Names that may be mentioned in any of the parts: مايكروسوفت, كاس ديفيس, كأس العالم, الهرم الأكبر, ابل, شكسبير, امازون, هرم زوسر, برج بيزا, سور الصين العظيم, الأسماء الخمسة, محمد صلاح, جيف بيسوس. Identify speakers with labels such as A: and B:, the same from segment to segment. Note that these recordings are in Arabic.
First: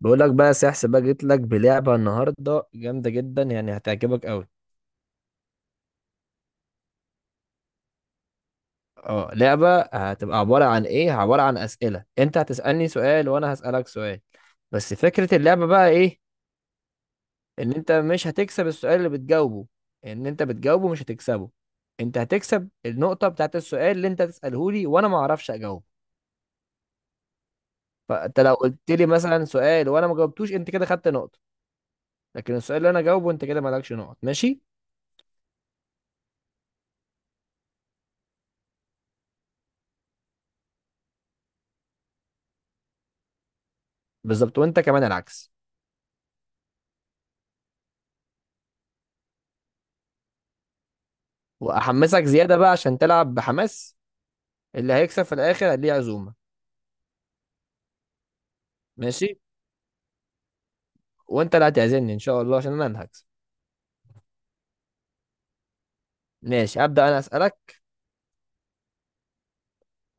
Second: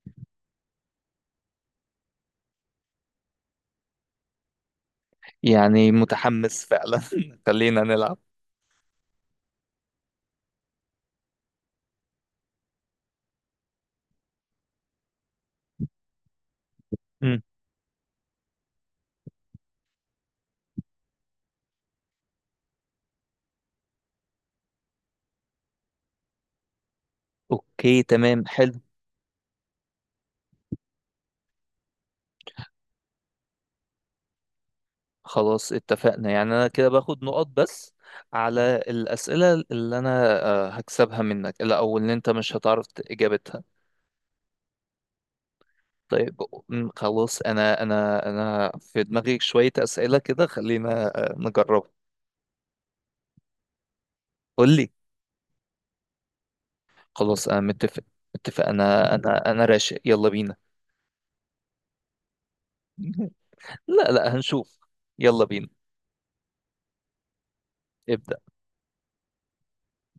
A: بقول لك بقى يا سحس بقى جيت لك بلعبة النهاردة جامدة جدا، يعني هتعجبك قوي.
B: يعني متحمس فعلا. خلينا نلعب.
A: اه، لعبة هتبقى عبارة عن ايه؟ عبارة عن أسئلة، انت هتسألني سؤال وانا هسألك سؤال. بس فكرة اللعبة بقى ايه؟
B: مم.
A: ان انت مش هتكسب السؤال اللي بتجاوبه. ان انت بتجاوبه مش هتكسبه. انت هتكسب النقطة بتاعت السؤال اللي انت تسأله لي وانا ما اعرفش اجاوبه.
B: اوكي،
A: فانت
B: تمام،
A: لو
B: حلو.
A: قلت لي مثلا سؤال وانا ما جاوبتوش انت كده خدت نقطة. لكن السؤال اللي انا جاوبه انت كده مالكش نقط. ماشي؟
B: خلاص اتفقنا، يعني انا كده باخد نقط بس على الاسئله اللي انا هكسبها منك، لا او اللي انت مش هتعرف اجابتها.
A: بالظبط. وانت كمان العكس.
B: طيب. خلاص انا في دماغي شويه اسئله كده، خلينا نجربها.
A: واحمسك زياده بقى عشان تلعب بحماس.
B: قول لي.
A: اللي هيكسب في الاخر ليه عزومه.
B: خلاص انا متفق انا
A: ماشي.
B: انا انا راشق، يلا بينا.
A: وانت اللي هتعزمني ان شاء الله عشان انا اللي هكسب.
B: لا لا، هنشوف. يلا بينا.
A: ماشي، ابدا انا اسالك.
B: ابدأ.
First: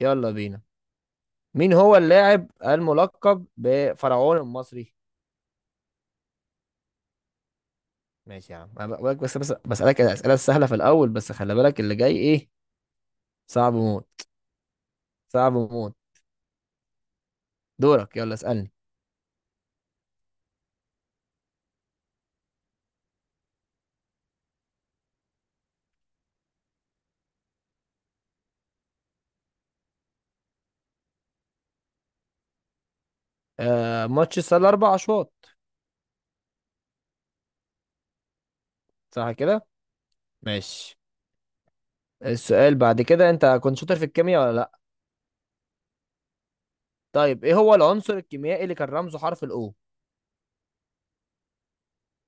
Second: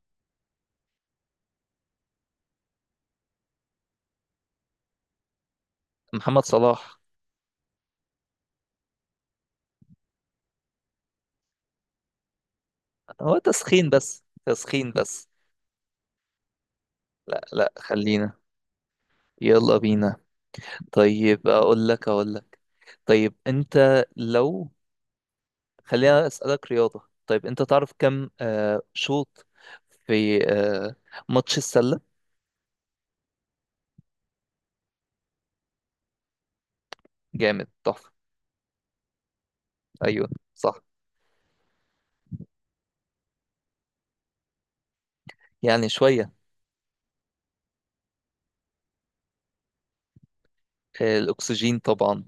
A: يلا بينا. مين هو اللاعب الملقب بفرعون المصري؟
B: محمد صلاح.
A: ماشي يا عم. أنا بقولك بس بس بسالك الاسئله السهله في الاول، بس خلي بالك اللي جاي ايه.
B: هو
A: صعب
B: تسخين بس،
A: موت.
B: تسخين بس.
A: صعب موت.
B: لا لا،
A: دورك،
B: خلينا.
A: يلا اسالني.
B: يلا بينا. طيب، اقول لك. طيب، انت لو خلينا اسالك رياضة. طيب، انت تعرف كم شوط في ماتش السلة؟
A: آه، ماتش السله اربع اشواط.
B: جامد، تحفة.
A: صح كده.
B: ايوه، صح.
A: ماشي. السؤال بعد كده، انت كنت شاطر في الكيمياء ولا لا؟
B: يعني شوية.
A: طيب، ايه هو العنصر الكيميائي اللي كان رمزه حرف الاو؟
B: الاكسجين طبعا.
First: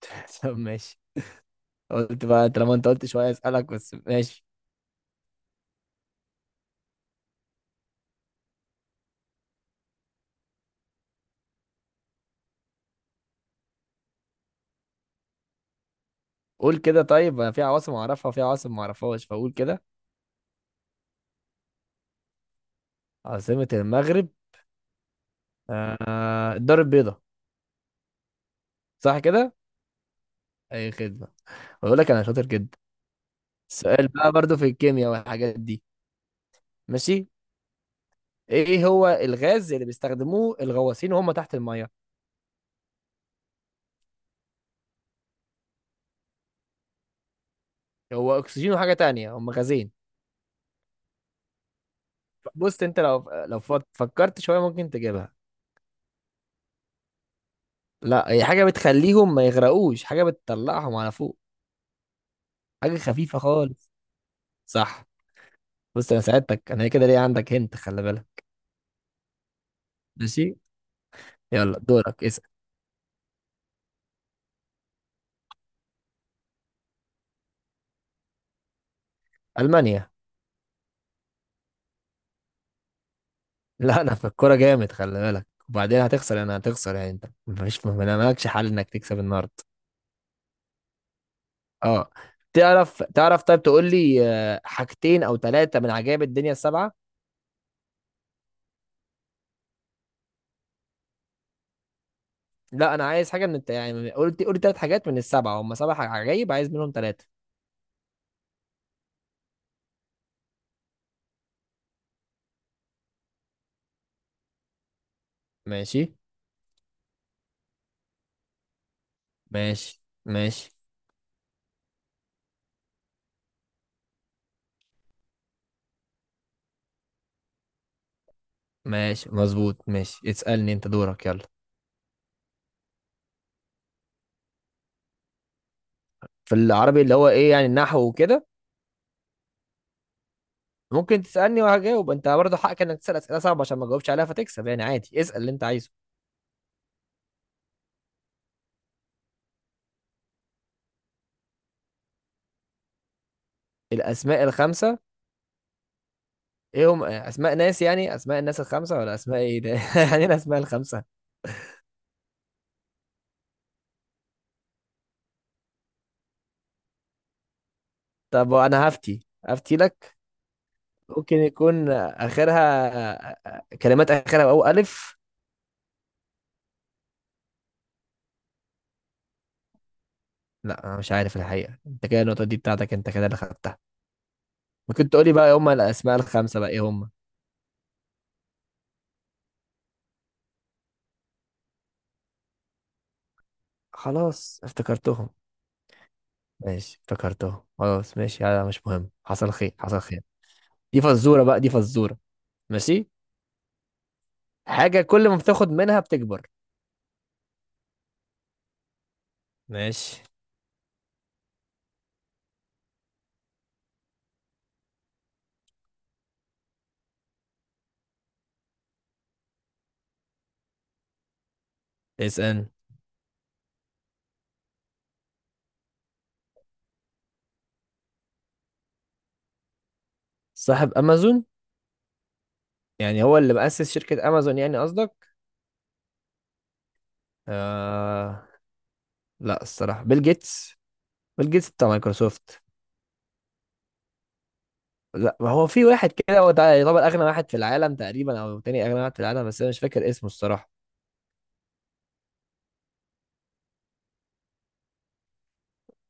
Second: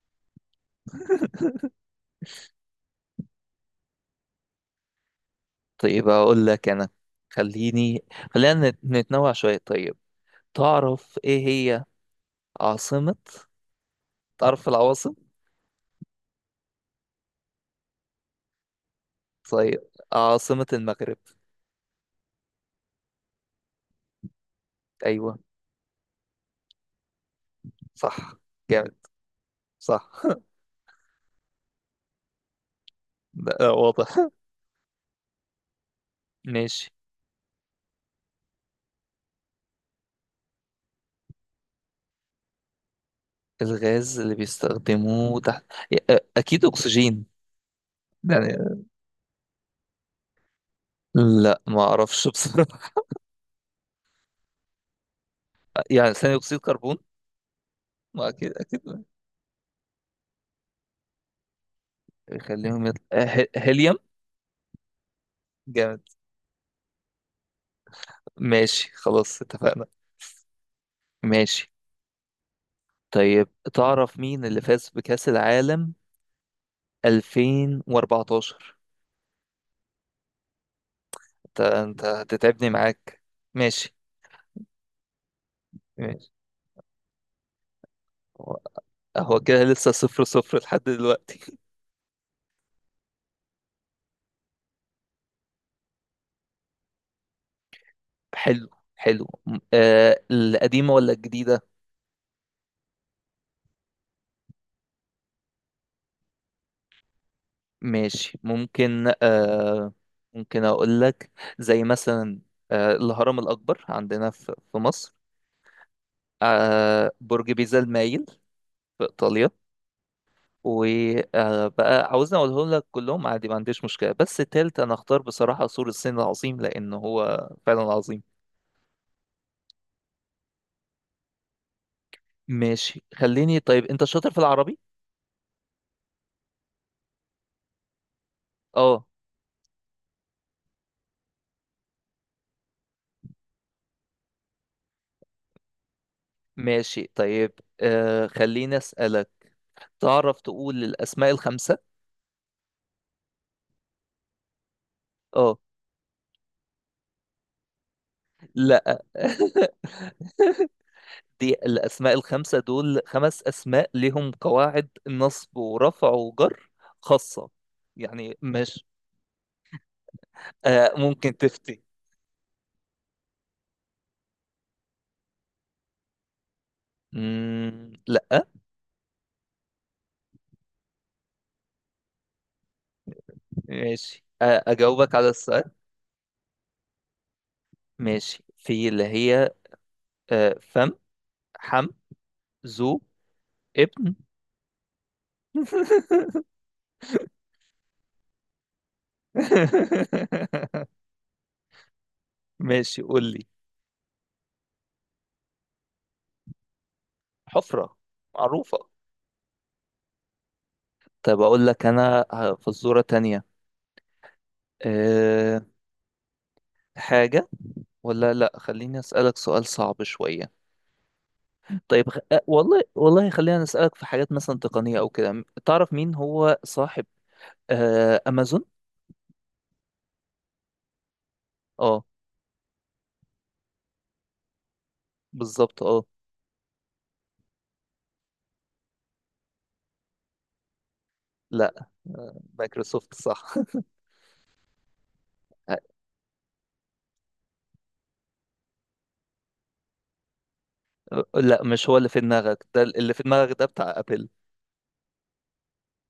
A: طب ماشي. قلت بقى طالما انت قلت شويه اسالك بس. ماشي.
B: طيب، اقول لك انا. خليني خلينا نتنوع شوية. طيب، تعرف ايه هي عاصمة تعرف العواصم؟
A: قول كده. طيب انا في عواصم اعرفها وفي عواصم ما اعرفهاش، فقول كده.
B: طيب، عاصمة المغرب؟
A: عاصمه المغرب.
B: ايوه.
A: آه، الدار البيضاء.
B: صح، جامد.
A: صح كده.
B: صح.
A: اي خدمه. بقول لك انا شاطر جدا.
B: لا لا،
A: السؤال
B: واضح.
A: بقى برضو في الكيمياء والحاجات دي.
B: ماشي.
A: ماشي. ايه هو الغاز اللي بيستخدموه الغواصين وهم تحت الميه؟
B: الغاز اللي بيستخدموه تحت؟ اكيد اكسجين.
A: هو
B: يعني.
A: اكسجين وحاجه تانية، هم غازين.
B: لا، ما اعرفش
A: بص
B: بصراحه.
A: انت لو فكرت شويه ممكن تجيبها.
B: يعني ثاني اكسيد كربون. ما
A: لا، هي
B: اكيد
A: حاجه
B: اكيد،
A: بتخليهم ما يغرقوش، حاجه بتطلعهم على فوق.
B: خليهم
A: حاجه
B: يطلع
A: خفيفه خالص.
B: هيليوم.
A: صح.
B: جامد.
A: بص انا ساعدتك، انا كده ليه عندك هنت، خلي بالك.
B: ماشي، خلاص اتفقنا.
A: ماشي،
B: ماشي.
A: يلا دورك اسأل.
B: طيب، تعرف مين اللي فاز بكأس العالم 2014؟
A: المانيا.
B: انت هتتعبني معاك. ماشي.
A: لا انا في الكوره جامد خلي بالك، وبعدين
B: ماشي.
A: هتخسر. انا هتخسر يعني، انت مفيش ما مالكش
B: هو،
A: حل انك تكسب
B: هو
A: النهارده.
B: كده لسه صفر صفر لحد دلوقتي.
A: اه. تعرف تعرف طيب، تقول لي حاجتين او ثلاثه من عجائب الدنيا السبعه.
B: حلو، حلو. القديمة ولا الجديدة؟
A: لا، انا عايز حاجه من يعني قلت ثلاث حاجات من السبعه، هم عجائب، عايز منهم ثلاثه.
B: ماشي، ممكن أقول لك. زي مثلا الهرم الأكبر عندنا في مصر.
A: ماشي
B: برج بيزا المايل في إيطاليا.
A: ماشي. ماشي
B: وبقى عاوزني أقولهم لك كلهم عادي، ما عنديش مشكلة، بس التالت أنا أختار بصراحة سور الصين العظيم، لأن هو فعلا عظيم.
A: ماشي مظبوط. ماشي اسالني، انت دورك يلا.
B: ماشي، خليني. طيب، أنت شاطر في العربي؟
A: في العربي اللي هو ايه يعني، النحو وكده؟
B: أه.
A: ممكن تسألني وهجاوب، انت برضه حقك انك تسأل أسئلة صعبة عشان ما تجاوبش عليها فتكسب. يعني عادي، اسأل اللي انت عايزه.
B: ماشي. طيب، خليني أسألك. تعرف تقول الأسماء الخمسة؟
A: الأسماء الخمسة؟
B: اه.
A: ايه هم، أسماء ناس يعني، أسماء الناس الخمسة؟
B: لا.
A: ولا أسماء ايه ده؟ يعني ايه الأسماء الخمسة؟
B: دي الاسماء الخمسه، دول خمس اسماء لهم قواعد نصب ورفع وجر خاصه. يعني
A: طب
B: مش،
A: وأنا هفتي، هفتي لك.
B: ممكن
A: ممكن
B: تفتي.
A: يكون آخرها كلمات، آخرها أو ألف.
B: مم. لا.
A: لا، أنا مش عارف الحقيقة. انت كده النقطة دي بتاعتك، انت كده اللي خدتها.
B: ماشي،
A: ممكن
B: اجاوبك على
A: تقولي بقى ايه
B: السؤال.
A: هم الأسماء الخمسة بقى ايه هم؟
B: ماشي، في اللي هي فم، حم، ذو، ابن.
A: خلاص افتكرتهم. ماشي افتكرتهم خلاص. ماشي، هذا مش مهم. حصل خير حصل خير. دي فزورة بقى، دي فزورة.
B: ماشي،
A: ماشي.
B: قول لي.
A: حاجة كل ما بتاخد منها بتكبر.
B: حفره، معروفه.
A: ماشي.
B: طب اقول لك انا فزوره تانية. أه حاجه، ولا لا، خليني اسالك سؤال صعب شويه. طيب، خ... أه،
A: اسأل.
B: والله والله خلينا نسالك في حاجات مثلا تقنيه او كده. تعرف مين هو صاحب امازون؟
A: صاحب أمازون؟
B: اه،
A: يعني هو اللي مؤسس شركة أمازون يعني، قصدك؟
B: بالظبط. اه.
A: آه... لا، الصراحة بيل جيتس. بيل جيتس
B: لا،
A: بتاع مايكروسوفت.
B: مايكروسوفت صح.
A: لا، ما هو في واحد كده هو ده يعتبر أغنى واحد في العالم تقريبا، أو تاني أغنى واحد في العالم، بس أنا مش فاكر اسمه الصراحة.
B: لا، مش هو اللي في دماغك ده، اللي في دماغك ده بتاع ابل.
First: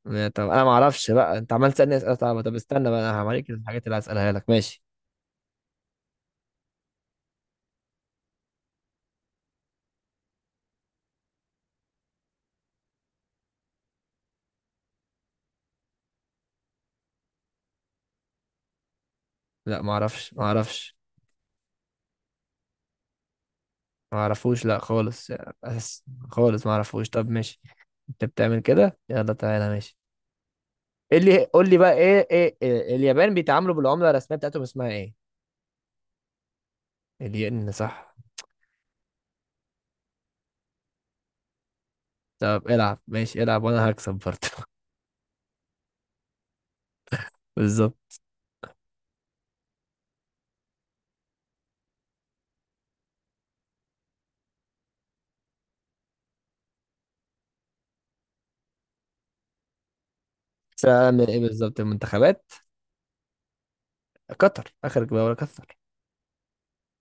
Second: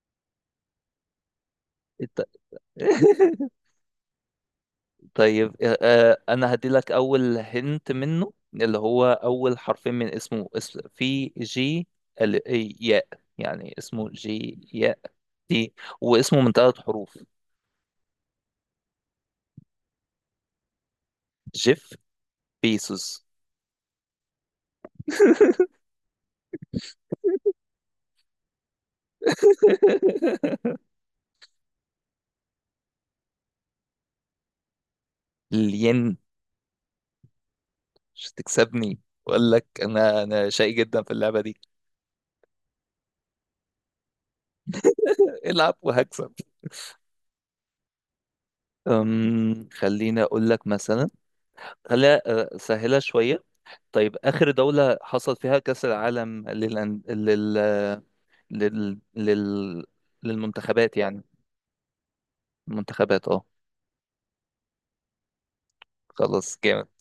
A: يعني طب أنا ما أعرفش بقى، أنت عمال تسألني أسئلة
B: إنت-
A: صعبة. طب استنى بقى أنا هوريك الحاجات اللي هسألها لك. ماشي.
B: طيب، انا هدي لك اول هنت منه، اللي هو اول حرفين من اسمه، اسم في جي. ال ياء، يعني اسمه جي ياء. واسمه من ثلاث حروف.
A: لا، ما أعرفش.
B: جيف بيسوس.
A: ما أعرفوش لا خالص. بس خالص ما أعرفوش. طب ماشي. انت بتعمل كده، يلا تعالى ماشي. ايه اللي قول لي بقى، ايه ايه إيه اليابان بيتعاملوا بالعملة الرسمية بتاعتهم اسمها ايه؟
B: الين.
A: الين. صح.
B: مش تكسبني، اقول لك انا شقي جدا في اللعبه دي.
A: طب العب، ماشي العب وانا هكسب برضه.
B: العب وهكسب.
A: بالظبط.
B: خليني اقول لك مثلا، خليها سهله شويه. طيب، اخر دوله حصل فيها كاس العالم للأن... لل... لل... لل... للمنتخبات يعني.
A: سألني ايه بالظبط، المنتخبات؟
B: المنتخبات، اه.
A: قطر، اخر جولة قطر.
B: خلاص، جامد.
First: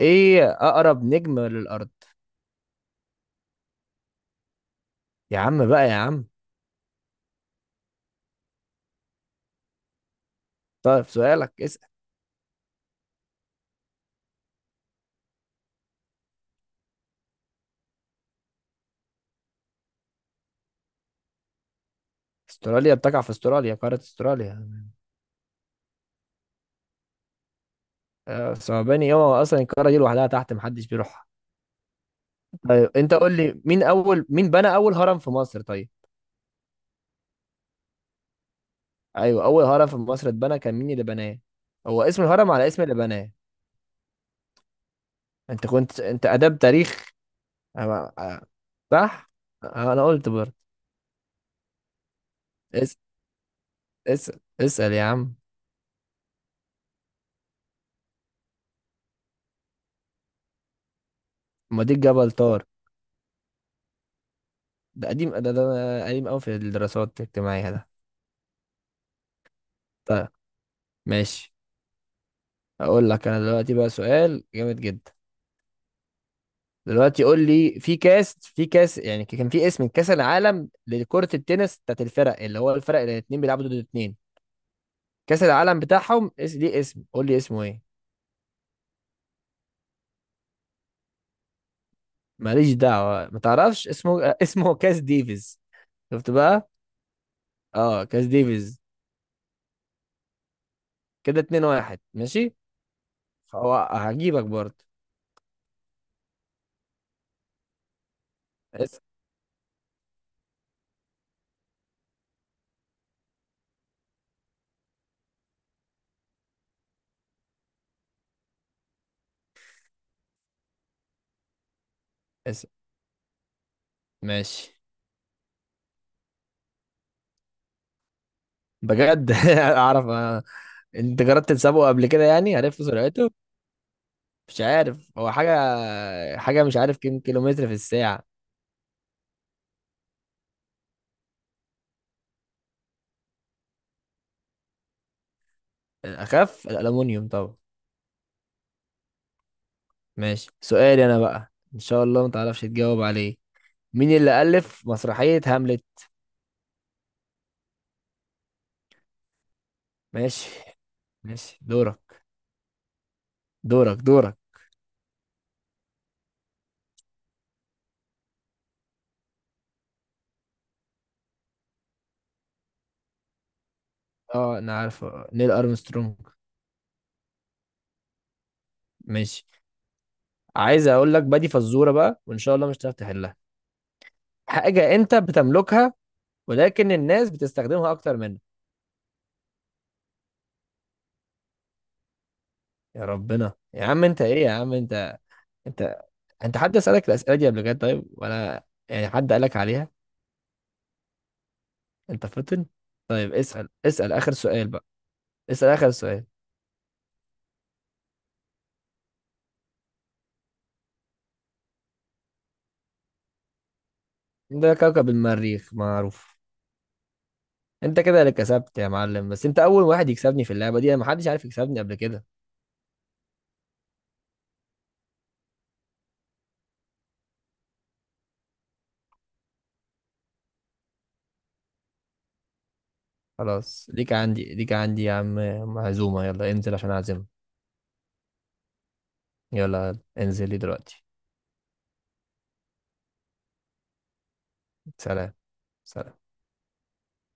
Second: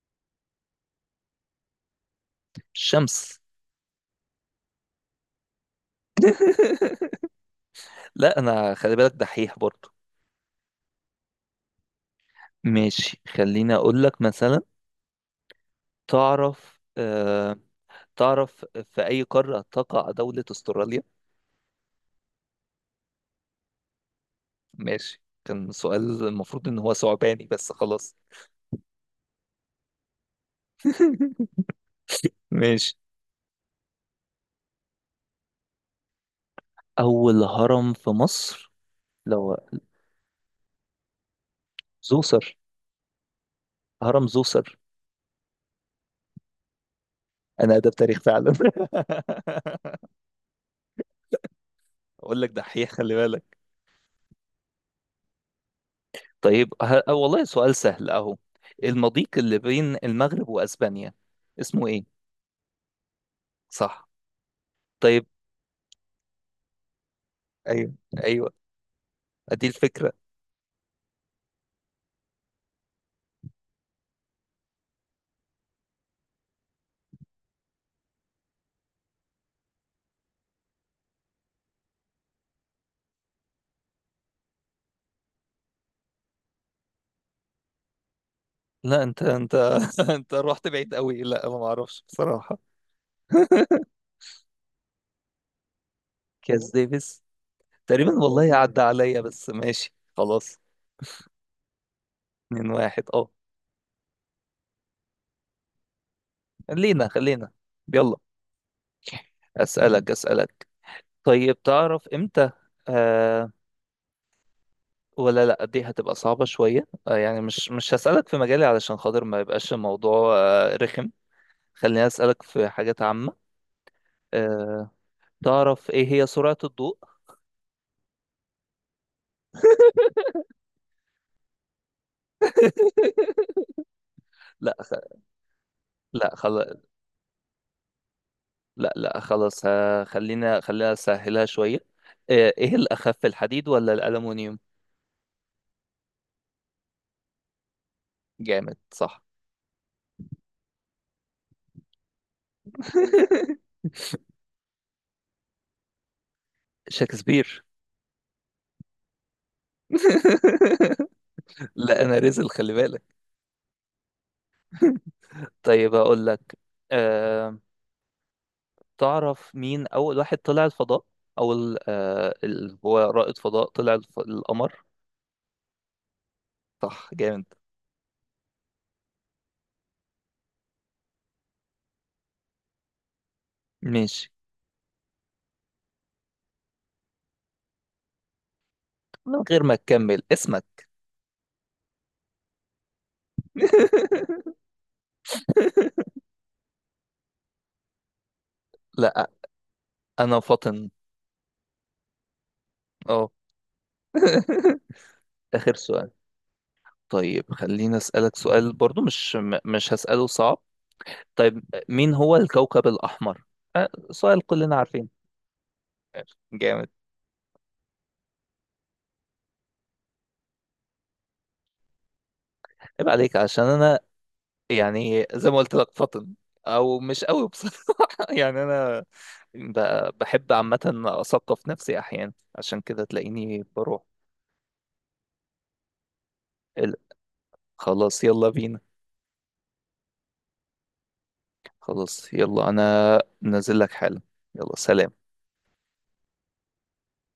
A: ايه اقرب نجم للارض؟
B: الشمس.
A: يا عم بقى يا عم.
B: لا، انا خلي بالك دحيح برضو.
A: طيب سؤالك اسأل.
B: ماشي، خليني اقول لك مثلا. تعرف آه، تعرف في أي قارة تقع دولة أستراليا؟
A: استراليا بتقع في استراليا، قارة استراليا.
B: ماشي، كان سؤال المفروض إن هو ثعباني، بس خلاص.
A: آه، صعباني ايه هو، اصلا القارة دي لوحدها تحت محدش بيروحها. طيب
B: ماشي.
A: انت قول لي مين اول، مين بنى اول هرم في مصر طيب.
B: أول هرم في مصر،
A: ايوه،
B: لو
A: اول هرم في مصر اتبنى كان مين اللي بناه؟ هو اسم الهرم
B: زوسر.
A: على اسم اللي بناه.
B: هرم زوسر.
A: انت كنت انت اداب تاريخ.
B: أنا
A: أنا-
B: ده بتاريخ
A: أنا-
B: فعلا.
A: صح. أه، انا قلت برضه.
B: أقول لك دحيح،
A: اس...
B: خلي بالك.
A: اس... اسال يا عم.
B: طيب، ه... آه والله سؤال سهل أهو. المضيق اللي بين المغرب وأسبانيا
A: ما
B: اسمه
A: دي
B: إيه؟
A: جبل طار.
B: صح. طيب،
A: ده قديم قوي في الدراسات الاجتماعيه ده.
B: أيوه أيوه، أدي الفكرة.
A: طيب ماشي. اقول لك انا دلوقتي بقى سؤال جامد جدا. دلوقتي قول لي في كاس يعني، كان في اسم كاس العالم لكرة التنس بتاعت الفرق، اللي هو الفرق اللي الاتنين بيلعبوا ضد الاتنين. كاس العالم بتاعهم ليه اسم، قول لي اسمه ايه؟
B: لا، أنت أنت رحت بعيد قوي، لا ما أعرفش بصراحة.
A: ماليش دعوة ما تعرفش اسمه. آه، اسمه كاس ديفيز. شفت بقى.
B: كاس ديفيس،
A: اه
B: تقريبا
A: كاس
B: والله
A: ديفيز.
B: عدى عليا، بس ماشي خلاص.
A: كده اتنين واحد ماشي.
B: اتنين واحد، اه.
A: هو هجيبك برضه.
B: خلينا، يلا.
A: اس
B: اسألك. طيب، تعرف امتى آه ولا لا، دي هتبقى صعبة شوية. يعني، مش هسألك في مجالي، علشان خاطر ما يبقاش الموضوع رخم. خليني اسألك
A: اس
B: في حاجات عامة.
A: ماشي.
B: آه تعرف ايه هي سرعة الضوء؟
A: بجد اعرف. آه. انت جربت تسابقه قبل كده يعني عرفت سرعته؟ مش
B: لا خ...
A: عارف هو حاجة.
B: لا
A: حاجة، مش
B: خلاص.
A: عارف كم كيلومتر في الساعة.
B: لا لا، خلاص. خلينا اسهلها شوية. ايه الاخف، الحديد ولا الالومنيوم؟
A: اخف الالومنيوم طبعا.
B: جامد، صح.
A: ماشي. سؤالي انا بقى ان شاء الله ما تعرفش تجاوب عليه. مين اللي الف مسرحية هاملت؟
B: شكسبير.
A: ماشي. ماشي
B: لا، انا
A: دورك.
B: رزل، خلي بالك.
A: دورك.
B: طيب، اقول لك. أه... تعرف مين اول واحد طلع الفضاء؟ اول اللي هو رائد فضاء طلع
A: اه انا
B: القمر.
A: عارف. نيل ارمسترونج.
B: صح، جامد.
A: ماشي. عايز اقول لك بادي فزوره بقى وان شاء الله مش هتعرف تحلها.
B: ماشي.
A: حاجه انت بتملكها، ولكن الناس بتستخدمها اكتر منك.
B: من غير ما تكمل اسمك.
A: يا ربنا يا عم انت، ايه يا عم انت. انت انت حد سالك الاسئله دي قبل كده طيب، ولا يعني
B: لا،
A: حد قالك عليها؟
B: انا فاطن.
A: انت فطن.
B: اه.
A: طيب اسال، اسال اخر سؤال بقى. اسال
B: اخر
A: اخر
B: سؤال.
A: سؤال.
B: طيب، خليني اسالك سؤال برضو، مش هساله صعب. طيب، مين هو الكوكب الاحمر؟ سؤال
A: ده
B: كلنا
A: كوكب
B: عارفين.
A: المريخ معروف.
B: جامد.
A: انت كده اللي كسبت يا معلم. بس انت اول واحد يكسبني في اللعبه دي. انا محدش عارف يكسبني قبل كده.
B: عيب عليك، عشان انا يعني زي ما قلت لك فطن، او مش قوي بصراحه. يعني انا بحب عامه اثقف نفسي احيانا، عشان كده تلاقيني
A: خلاص،
B: بروح.
A: ليك عندي ليك عندي يا عم. معزومة، يلا انزل عشان
B: ال-
A: اعزمك.
B: خلاص، يلا بينا.
A: يلا يلا، انزل لي دلوقتي.
B: خلاص، يلا انا نازل لك حالا. يلا، سلام.
A: سلام. سلام.